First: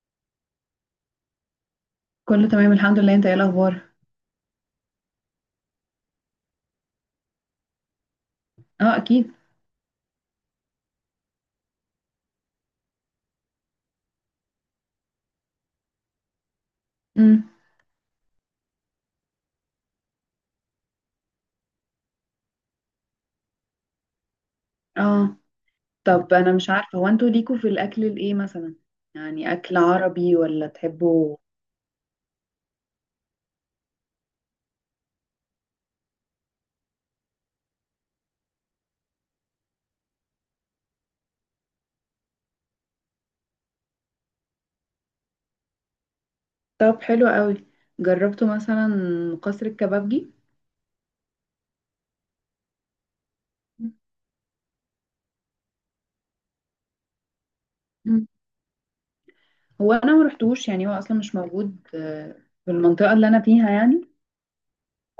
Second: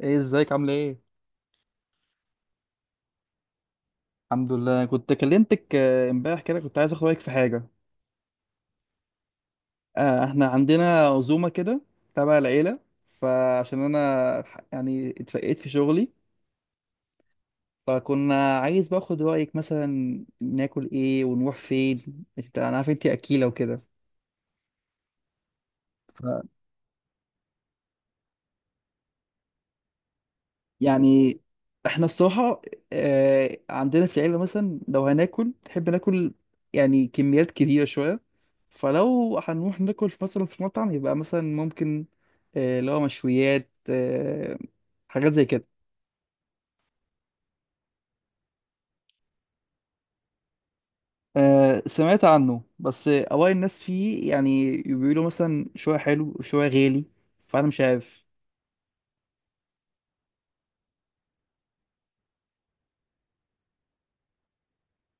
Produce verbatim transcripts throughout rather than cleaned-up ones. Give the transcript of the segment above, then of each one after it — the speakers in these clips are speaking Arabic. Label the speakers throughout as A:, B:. A: ايه، ازيك؟ عامله ايه؟
B: كله تمام، الحمد لله، انت ايه الاخبار؟
A: الحمد لله، أنا كنت كلمتك آه، امبارح كده، كنت عايز اخد رايك في حاجه.
B: اه، اكيد.
A: آه، احنا عندنا عزومه كده تبع العيله، فعشان انا ح- يعني اتفقت في شغلي.
B: امم.
A: فكنا عايز باخد رايك مثلا ناكل ايه ونروح فين، انت انا عارف انت اكيله وكده.
B: اه طب، انا مش عارفه، هو انتوا ليكوا في الاكل الايه مثلا؟ يعني اكل عربي، ولا تحبوا؟
A: يعني احنا الصراحة، آه، عندنا في العيلة مثلا لو هناكل نحب ناكل يعني كميات كبيرة شوية. فلو هنروح ناكل في مثلا في مطعم، يبقى مثلا ممكن آه، اللي هو مشويات، آه، حاجات زي كده.
B: طب، حلو قوي. جربتوا مثلا قصر الكبابجي؟
A: آه، سمعت عنه، بس آه، أوائل الناس فيه يعني بيقولوا مثلا شوية حلو وشوية غالي، فأنا مش عارف.
B: مم. هو انا ما رحتوش يعني، هو اصلا مش موجود آه، في المنطقه اللي انا فيها يعني.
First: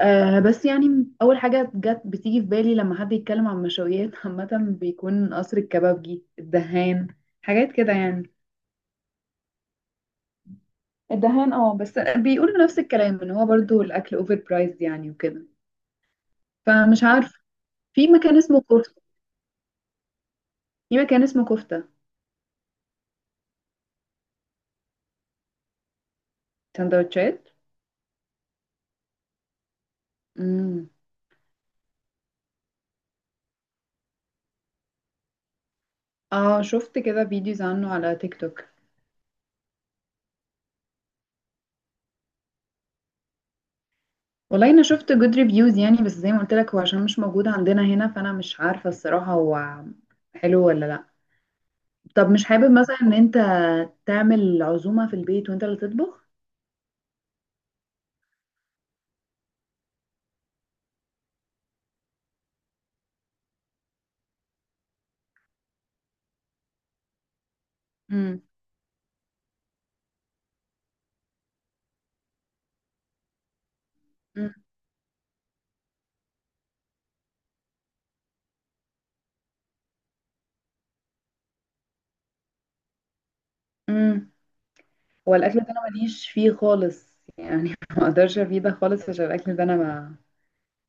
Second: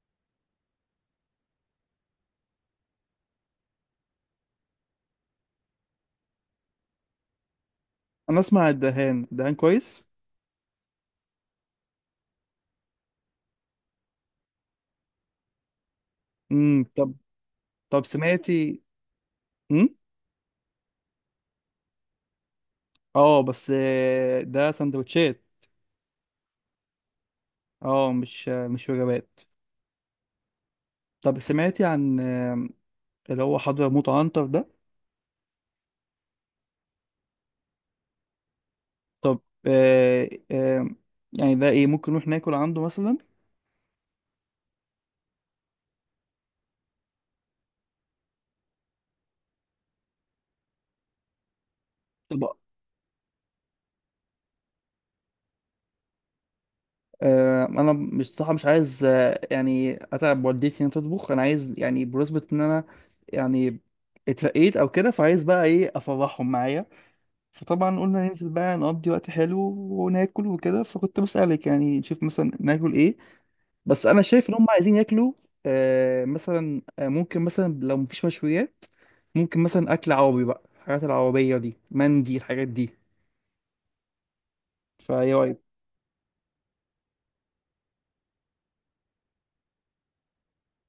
B: آه بس يعني اول حاجه جت بتيجي في بالي لما حد يتكلم عن مشويات عامه، بيكون قصر الكبابجي، الدهان، حاجات كده يعني.
A: أنا أسمع الدهان الدهان كويس.
B: الدهان، اه بس بيقولوا نفس الكلام ان هو برضو الاكل اوفر برايسد يعني وكده.
A: امم
B: فمش
A: طب.
B: عارف.
A: طب
B: في مكان اسمه
A: سمعتي؟
B: كفته
A: امم.
B: في مكان اسمه كفته
A: اه، بس آه، ده سندوتشات.
B: سندوتشات.
A: اه، مش مش وجبات.
B: امم.
A: طب سمعتي عن آم، اللي هو حضرموت عنتر ده؟
B: اه، شفت كده فيديوز عنه على تيك توك.
A: طب آه، آم، يعني ده ايه؟ ممكن نروح ناكل عنده مثلا؟
B: والله انا شفت جود ريفيوز يعني، بس زي ما قلت لك، هو عشان مش موجود عندنا هنا، فانا مش عارفه الصراحه، هو حلو ولا لا. طب، مش
A: طب
B: حابب مثلا ان انت تعمل عزومه في البيت، وانت اللي تطبخ؟
A: آه، انا مش صح، مش عايز آه، يعني اتعب والدتي ان تطبخ. انا عايز يعني، بمناسبة ان انا يعني اترقيت او كده، فعايز بقى ايه، افرحهم معايا. فطبعا قلنا
B: امم.
A: ننزل بقى نقضي وقت حلو وناكل وكده. فكنت بسألك يعني نشوف مثلا ناكل ايه. بس انا شايف
B: امم.
A: ان هم عايزين ياكلوا آه مثلا. آه ممكن مثلا لو مفيش مشويات، ممكن مثلا اكل عربي بقى، الحاجات العربية دي، مندي، الحاجات دي.
B: امم.
A: فايه
B: هو
A: رايك؟
B: الاكل ده انا ماليش فيه خالص يعني، ما اقدرش افيدك خالص، عشان الاكل ده انا ما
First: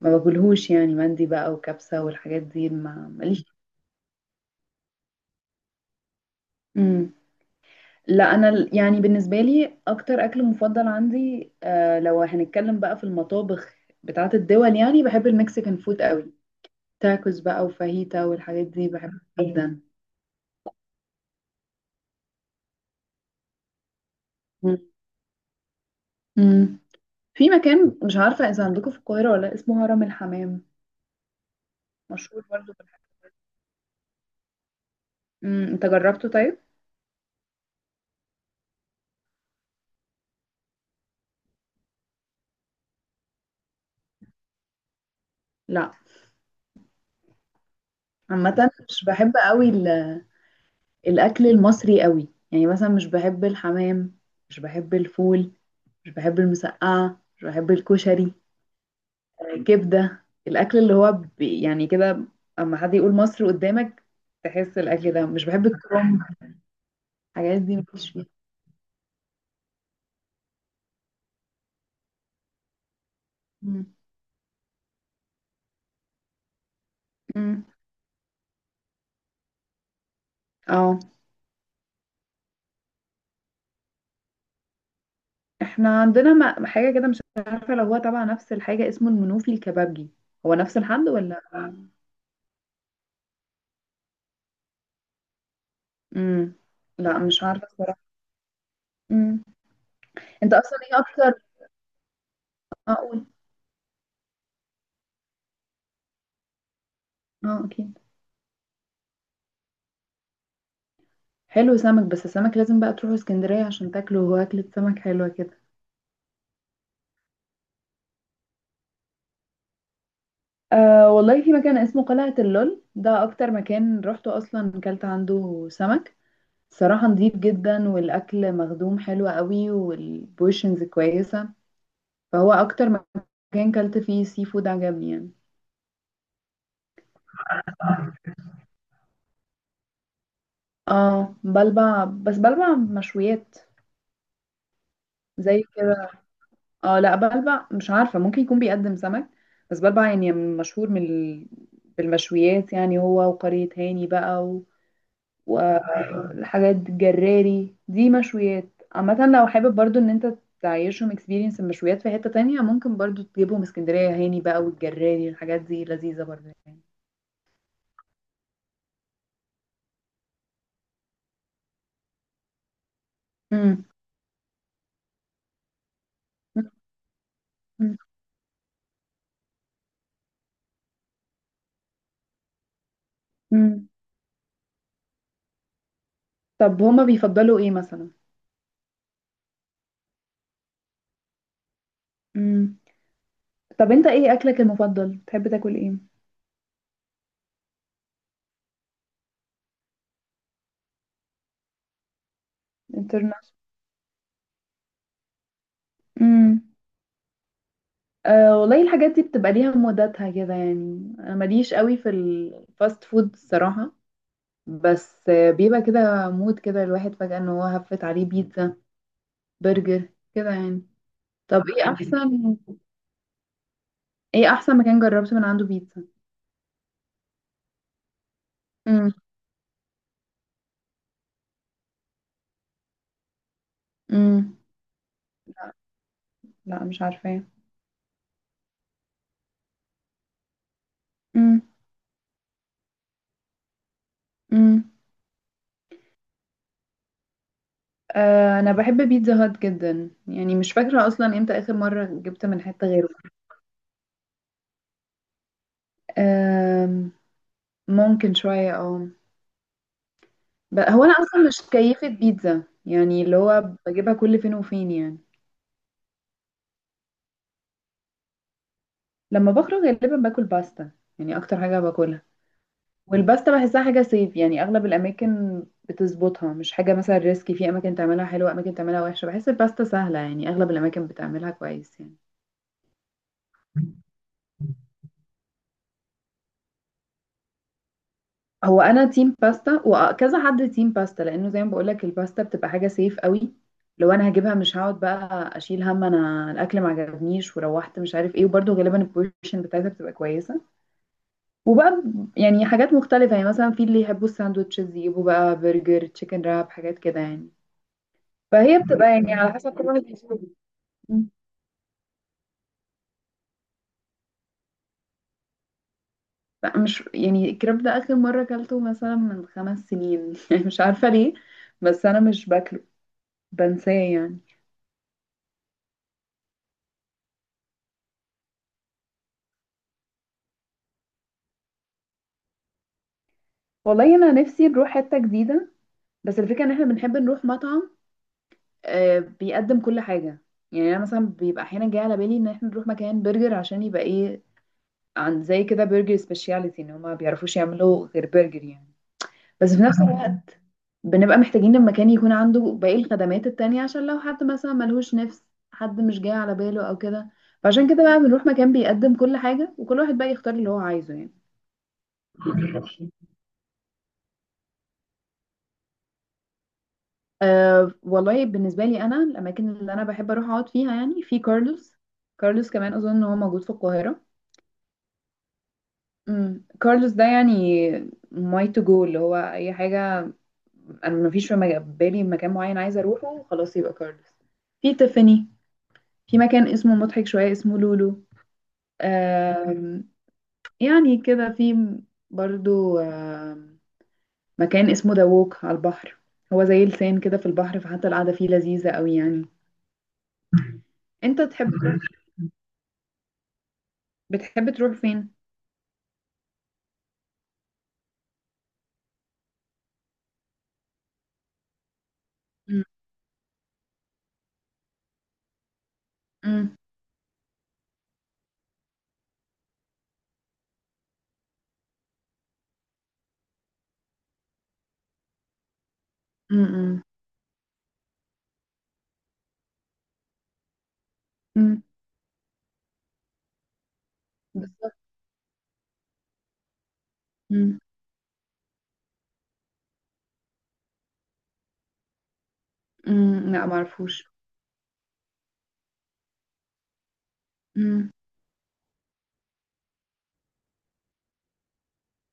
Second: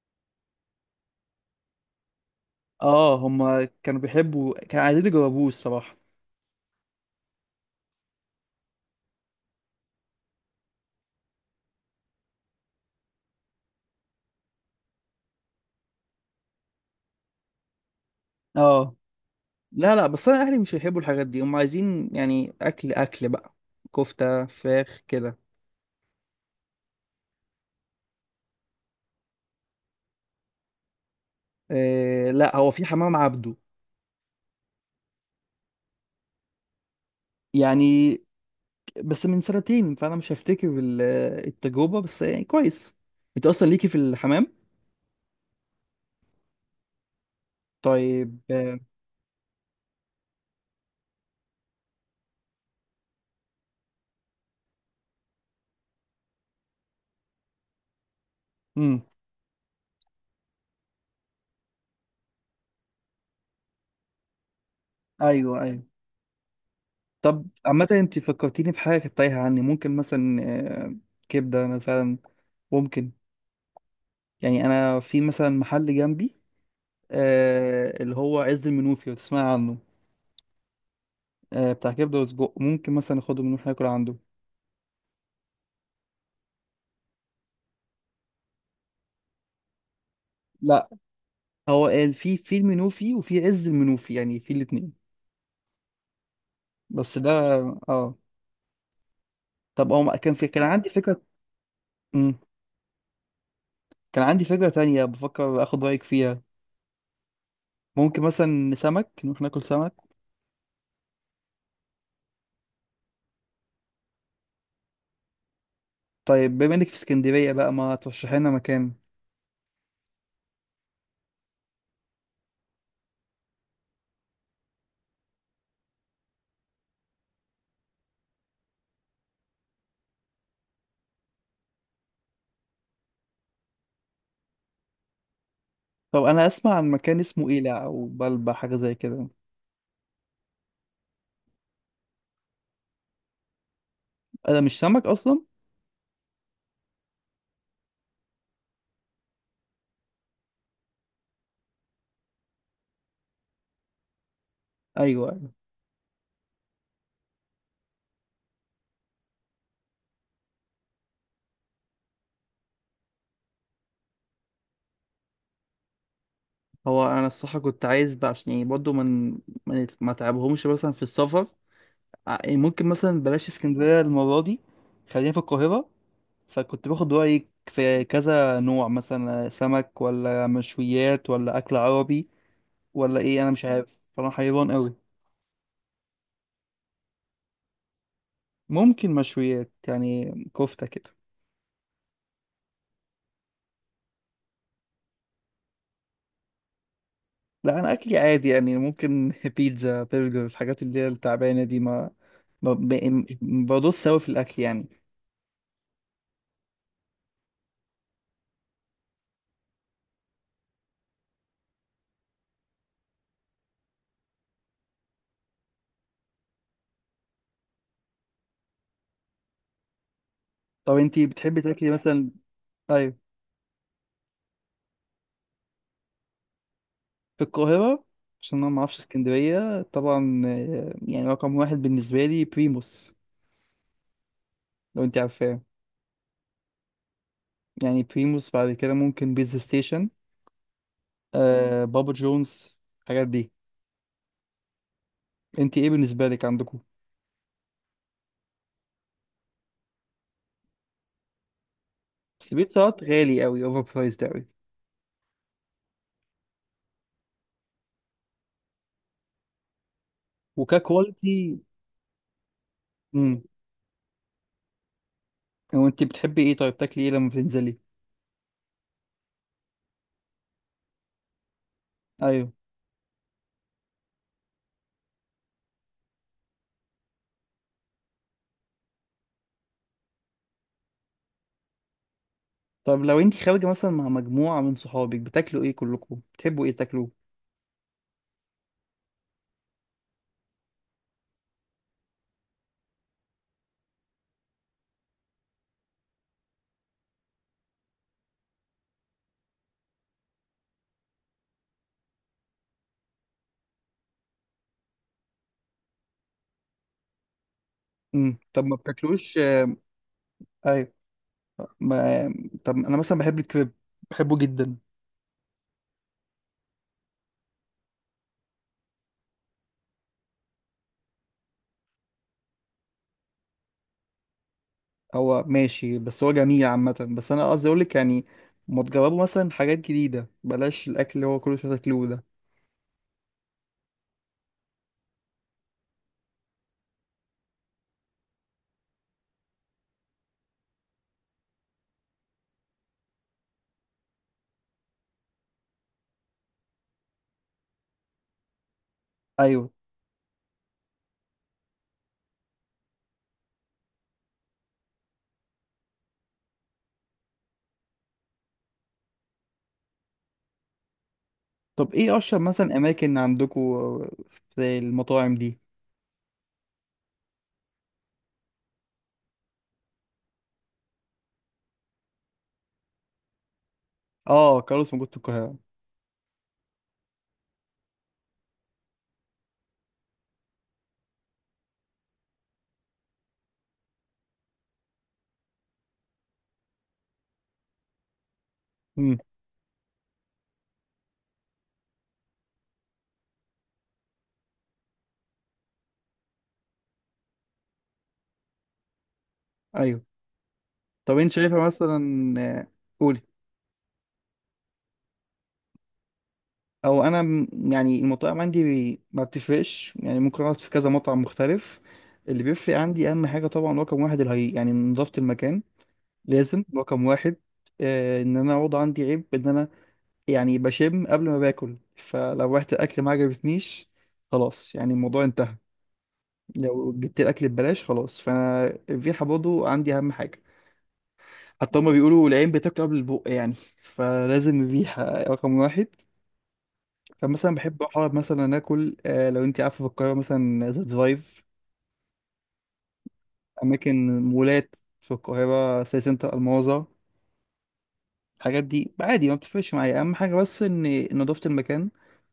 B: ما باكلهوش يعني، مندي بقى وكبسة والحاجات دي ما
A: اه،
B: ماليش.
A: هم كانوا بيحبوا، كانوا عايزين يجربوه الصراحة.
B: امم. لا، انا ال- يعني بالنسبة لي اكتر اكل مفضل عندي، آه لو هنتكلم بقى في المطابخ بتاعة الدول يعني، بحب المكسيكان فود قوي. تاكوز بقى وفاهيتا والحاجات دي
A: اه،
B: بحبها جدا.
A: لا لا، بس انا اهلي مش هيحبوا الحاجات دي. هم عايزين يعني اكل اكل بقى، كفتة
B: مم.
A: فراخ كده.
B: امم. في مكان، مش عارفة اذا عندكم في القاهرة ولا لأ، اسمه هرم الحمام.
A: آه
B: مشهور
A: لا، هو
B: برضه
A: في
B: بالحاجات.
A: حمام عبده.
B: امم، انت جربته طيب؟
A: يعني بس من سنتين، فانا مش هفتكر ال- التجربه، بس يعني كويس. انت اصلا ليكي في الحمام؟
B: لا.
A: طيب.
B: عامة، مش بحب قوي ال- الاكل المصري قوي يعني، مثلا مش بحب الحمام، مش بحب الفول، مش بحب المسقعة، مش بحب الكشري.
A: امم.
B: آه، كبدة، الأكل اللي هو ب- يعني كده. أما حد يقول مصر قدامك، تحس الأكل ده، مش
A: ايوه
B: بحب
A: ايوه.
B: الكرنب.
A: طب
B: الحاجات دي
A: عامه،
B: مفيش
A: انت
B: فيها.
A: فكرتيني بحاجه كانت تايهه عني. ممكن مثلا آه، كبده، انا فعلا ممكن.
B: مم.
A: يعني انا في مثلا محل جنبي
B: مم.
A: آه، اللي هو عز المنوفي، لو تسمعي عنه.
B: اه
A: آه، بتاع كبده وسجق، ممكن مثلا اخده منه ناكل عنده.
B: احنا عندنا م- حاجة كده، مش عارفة لو هو تبع نفس الحاجة، اسمه المنوفي الكبابجي، هو نفس
A: لا،
B: الحد ولا؟
A: هو قال في في المنوفي وفي عز المنوفي، يعني في الاثنين.
B: مم.
A: بس
B: لا،
A: ده.
B: مش عارفة الصراحة.
A: اه.
B: مم.
A: طب هو كان في
B: انت
A: كان
B: أصلا
A: عندي
B: ايه
A: فكره.
B: أكتر
A: مم.
B: أقول؟
A: كان عندي فكرة تانية بفكر اخد رأيك فيها.
B: اه، أكيد.
A: ممكن مثلا سمك؟ نروح ناكل سمك.
B: حلو، سمك. بس السمك لازم بقى تروحوا اسكندرية عشان تاكلوا، هو أكلة سمك حلوة كده.
A: طيب، بما انك في اسكندرية بقى، ما ترشحي لنا مكان.
B: أه، والله في مكان اسمه قلعة اللول، ده أكتر مكان روحته، أصلا كلت عنده سمك، صراحة نضيف جدا، والأكل مخدوم حلو قوي والبوشنز كويسة. فهو أكتر مكان كلت فيه سي فود، عجبني يعني.
A: طب انا اسمع عن مكان اسمه ايلع او بلبع، حاجة زي كده.
B: اه، بلبع، بس بلبع مشويات،
A: انا مش سمك اصلا.
B: زي كده. اه، لا، بلبع مش عارفة، ممكن يكون بيقدم سمك. بس بلبع يعني مشهور من ال- بالمشويات يعني، هو وقرية هاني بقى.
A: ايوه، أيوة.
B: والحاجات الجراري دي مشويات. عامة لو حابب برضو ان انت تعيشهم اكسبيرينس المشويات في حتة تانية، ممكن برضو تجيبهم اسكندرية، هاني بقى والجراري الحاجات دي لذيذة برضو يعني.
A: هو انا الصراحة كنت عايز بقى، عشان يعني برضه من ما ما تعبهمش مثلا في السفر. ع- يعني ممكن مثلا بلاش
B: مم.
A: اسكندرية المرة دي، خلينا في القاهرة. فكنت باخد رأيك
B: مم.
A: في كذا نوع، مثلا سمك ولا مشويات ولا أكل عربي ولا ايه. انا مش
B: مم.
A: عارف، فانا حيران قوي.
B: طب، هما بيفضلوا ايه مثلا؟
A: ممكن مشويات يعني، كفتة كده.
B: مم. طب، انت ايه اكلك المفضل؟ بتحب تاكل ايه؟
A: لا، انا اكلي عادي يعني، ممكن بيتزا، برجر، الحاجات اللي هي التعبانة دي. ما ما- ب-
B: انترناشونال؟
A: م- بدوس قوي في الاكل يعني.
B: امم. أه، والله الحاجات دي بتبقى ليها موداتها كده يعني، انا ماليش قوي في الفاست فود الصراحة. بس بيبقى كده مود كده، الواحد فجأة ان هو هفت عليه بيتزا، برجر، كده يعني.
A: طب انتي بتحبي
B: طب،
A: تاكلي
B: ايه
A: مثلا؟
B: احسن،
A: ايوه.
B: ايه احسن مكان جربت من عنده بيتزا؟
A: في القاهرة، عشان انا ما اعرفش
B: امم.
A: اسكندرية طبعا. آه، يعني رقم واحد بالنسبة لي بريموس،
B: امم.
A: لو انت عارفاه.
B: لا، لا، مش عارفة.
A: يعني بريموس، بعد كده ممكن بيتزا ستيشن،
B: امم.
A: آه بابا جونز، الحاجات دي.
B: امم.
A: انت ايه بالنسبة لك عندكم؟
B: آه، انا بحب بيتزا هات جدا يعني، مش فاكرة اصلا امتى اخر مرة جبت من
A: سبيت
B: حتة
A: ساعات
B: غيره.
A: غالي قوي، اوفر برايسد قوي.
B: آه، ممكن شوية اه ب- هو انا اصلا
A: وككواليتي.
B: مش كيفة بيتزا يعني، اللي
A: امم.
B: هو بجيبها كل فين وفين يعني.
A: هو انت بتحبي ايه؟ طيب، تاكلي ايه لما بتنزلي؟
B: لما بخرج غالبا باكل باستا، يعني اكتر حاجة باكلها.
A: ايوه.
B: والباستا بحسها حاجة صيف يعني، أغلب الأماكن بتظبطها، مش حاجة مثلا ريسكي، في أماكن تعملها حلوة، أماكن تعملها وحشة، بحس الباستا سهلة يعني، أغلب الأماكن بتعملها كويس يعني.
A: طب لو انت خارجه مثلا مع مجموعه من صحابك، بتاكلوا ايه كلكم؟ بتحبوا ايه تاكلوه؟
B: هو أنا تيم باستا، وكذا حد تيم باستا لأنه زي ما بقولك، الباستا بتبقى حاجة صيف قوي. لو أنا هجيبها مش هقعد بقى أشيل هم أنا الأكل ما عجبنيش وروحت مش عارف إيه، وبرده غالبا البورشن بتاعتها بتبقى كويسة. وبقى، يعني حاجات مختلفة يعني، مثلا في اللي يحبوا الساندوتشز يجيبوا بقى برجر، تشيكن راب، حاجات كده يعني.
A: امم طب، ما
B: فهي بتبقى يعني
A: بتاكلوش
B: على حسب
A: آه،
B: كل واحد بيشوف.
A: ايوه.
B: مم.
A: ما... طب انا مثلا بحب الكريب، بحبه جدا.
B: لا، مش يعني، الكريب ده اخر مره اكلته مثلا من خمس سنين يعني، مش عارفه ليه، بس انا مش باكله، بنساه يعني.
A: هو ماشي، بس هو جميل عامه. بس انا قصدي اقول لك يعني، ما تجربوا مثلا حاجات جديده، بلاش الاكل اللي هو كل شويه تاكلوه ده.
B: والله انا نفسي نروح حته جديده، بس الفكره ان احنا بنحب نروح مطعم آه، بيقدم كل حاجه. يعني انا مثلا بيبقى احيانا جاي على بالي ان احنا نروح مكان برجر عشان يبقى ايه، عن زي كده برجر سبيشاليتي ان هما ما بيعرفوش يعملوا غير برجر يعني.
A: ايوه.
B: بس في نفس، فاهمة، الوقت، بنبقى محتاجين المكان يكون عنده باقي الخدمات التانية، عشان لو حد مثلا ملهوش نفس، حد مش جاي على باله او كده. فعشان كده بقى بنروح مكان بيقدم كل حاجة، وكل واحد بقى يختار اللي هو عايزه يعني.
A: طب ايه اشهر مثلا اماكن عندكم في المطاعم دي؟
B: أه، والله بالنسبة لي، أنا الأماكن اللي أنا بحب أروح أقعد فيها يعني، في كارلوس. كارلوس كمان أظن إن هو موجود في القاهرة.
A: اه، كارلوس موجود في القاهرة.
B: امم، كارلوس ده يعني، ماي تو جو، اللي هو أي حاجة. أنا مفيش في مج- بالي مكان معين عايزة أروحه، خلاص يبقى كارلوس، في تيفاني، في مكان اسمه مضحك شوية، اسمه لولو،
A: امم.
B: آم، يعني كده في، برضو آم، مكان اسمه دووك على البحر، هو زي لسان كده في البحر، فحتى القعدة فيه لذيذة قوي يعني.
A: ايوه. طب انت
B: انت
A: شايفة
B: تحب، مم.
A: مثلا آه، قولي.
B: بتحب تروح فين؟
A: او انا م- يعني المطاعم عندي، بي- ما بتفرقش يعني، ممكن اقعد في كذا مطعم مختلف. اللي بيفرق
B: مم،
A: عندي اهم حاجة طبعا رقم واحد، الهي يعني، نظافة المكان. لازم
B: مم،
A: رقم واحد. آه ان انا اقعد، عندي عيب ان انا يعني بشم قبل ما باكل. فلو رحت الاكل ما عجبتنيش، خلاص يعني الموضوع انتهى. لو
B: مم،
A: جبت الاكل ببلاش، خلاص. فانا الريحة برضه عندي اهم حاجة. حتى
B: مم.
A: هما بيقولوا العين بتاكل قبل البق يعني. فلازم
B: بالظبط.
A: الريحة رقم واحد. فمثلا
B: مم،
A: بحب أقعد مثلا آكل، آه، لو أنت عارفة، في القاهرة مثلا ذا درايف،
B: مم، لا
A: أماكن
B: معرفوش.
A: مولات، في القاهرة سي سنتر الماظة،
B: مم.
A: الحاجات دي. عادي ما بتفرقش معايا، أهم حاجة بس إن نضافة المكان.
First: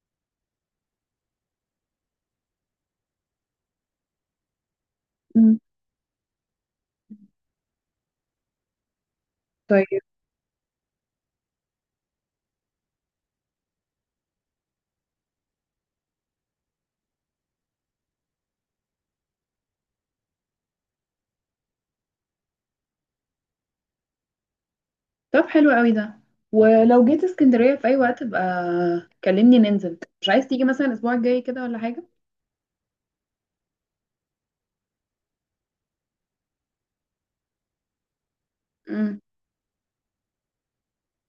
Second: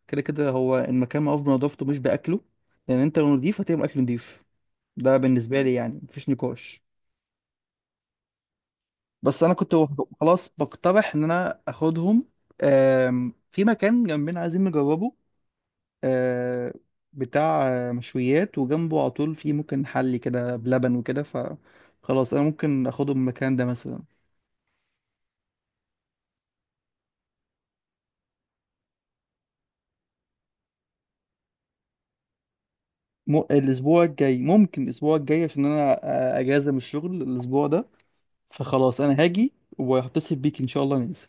A: كده كده هو المكان معروف بنضافته مش بأكله، لأن أنت لو نضيف هتبقى أكل نضيف. ده
B: مم.
A: بالنسبة لي يعني مفيش نقاش. بس أنا كنت
B: طيب.
A: خلاص بقترح إن أنا آخدهم. آم، في مكان جنبنا عايزين نجربه، آه، بتاع آه، مشويات، وجنبه على طول فيه ممكن حلي كده بلبن وكده، فخلاص انا ممكن اخده من المكان ده مثلا.
B: طب، حلو قوي ده، ولو جيت اسكندرية في أي وقت بقى كلمني ننزل. مش عايز تيجي مثلا الأسبوع الجاي كده ولا حاجة؟
A: م... الاسبوع الجاي، ممكن الاسبوع الجاي، عشان انا آه، اجازه من الشغل الاسبوع ده، فخلاص
B: مم.
A: انا هاجي وهتصل بيك ان شاء الله ننزل.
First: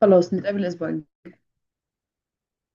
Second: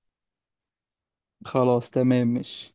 B: خلاص، نتقابل الأسبوع الجاي.
A: خلاص، تمام، ماشي.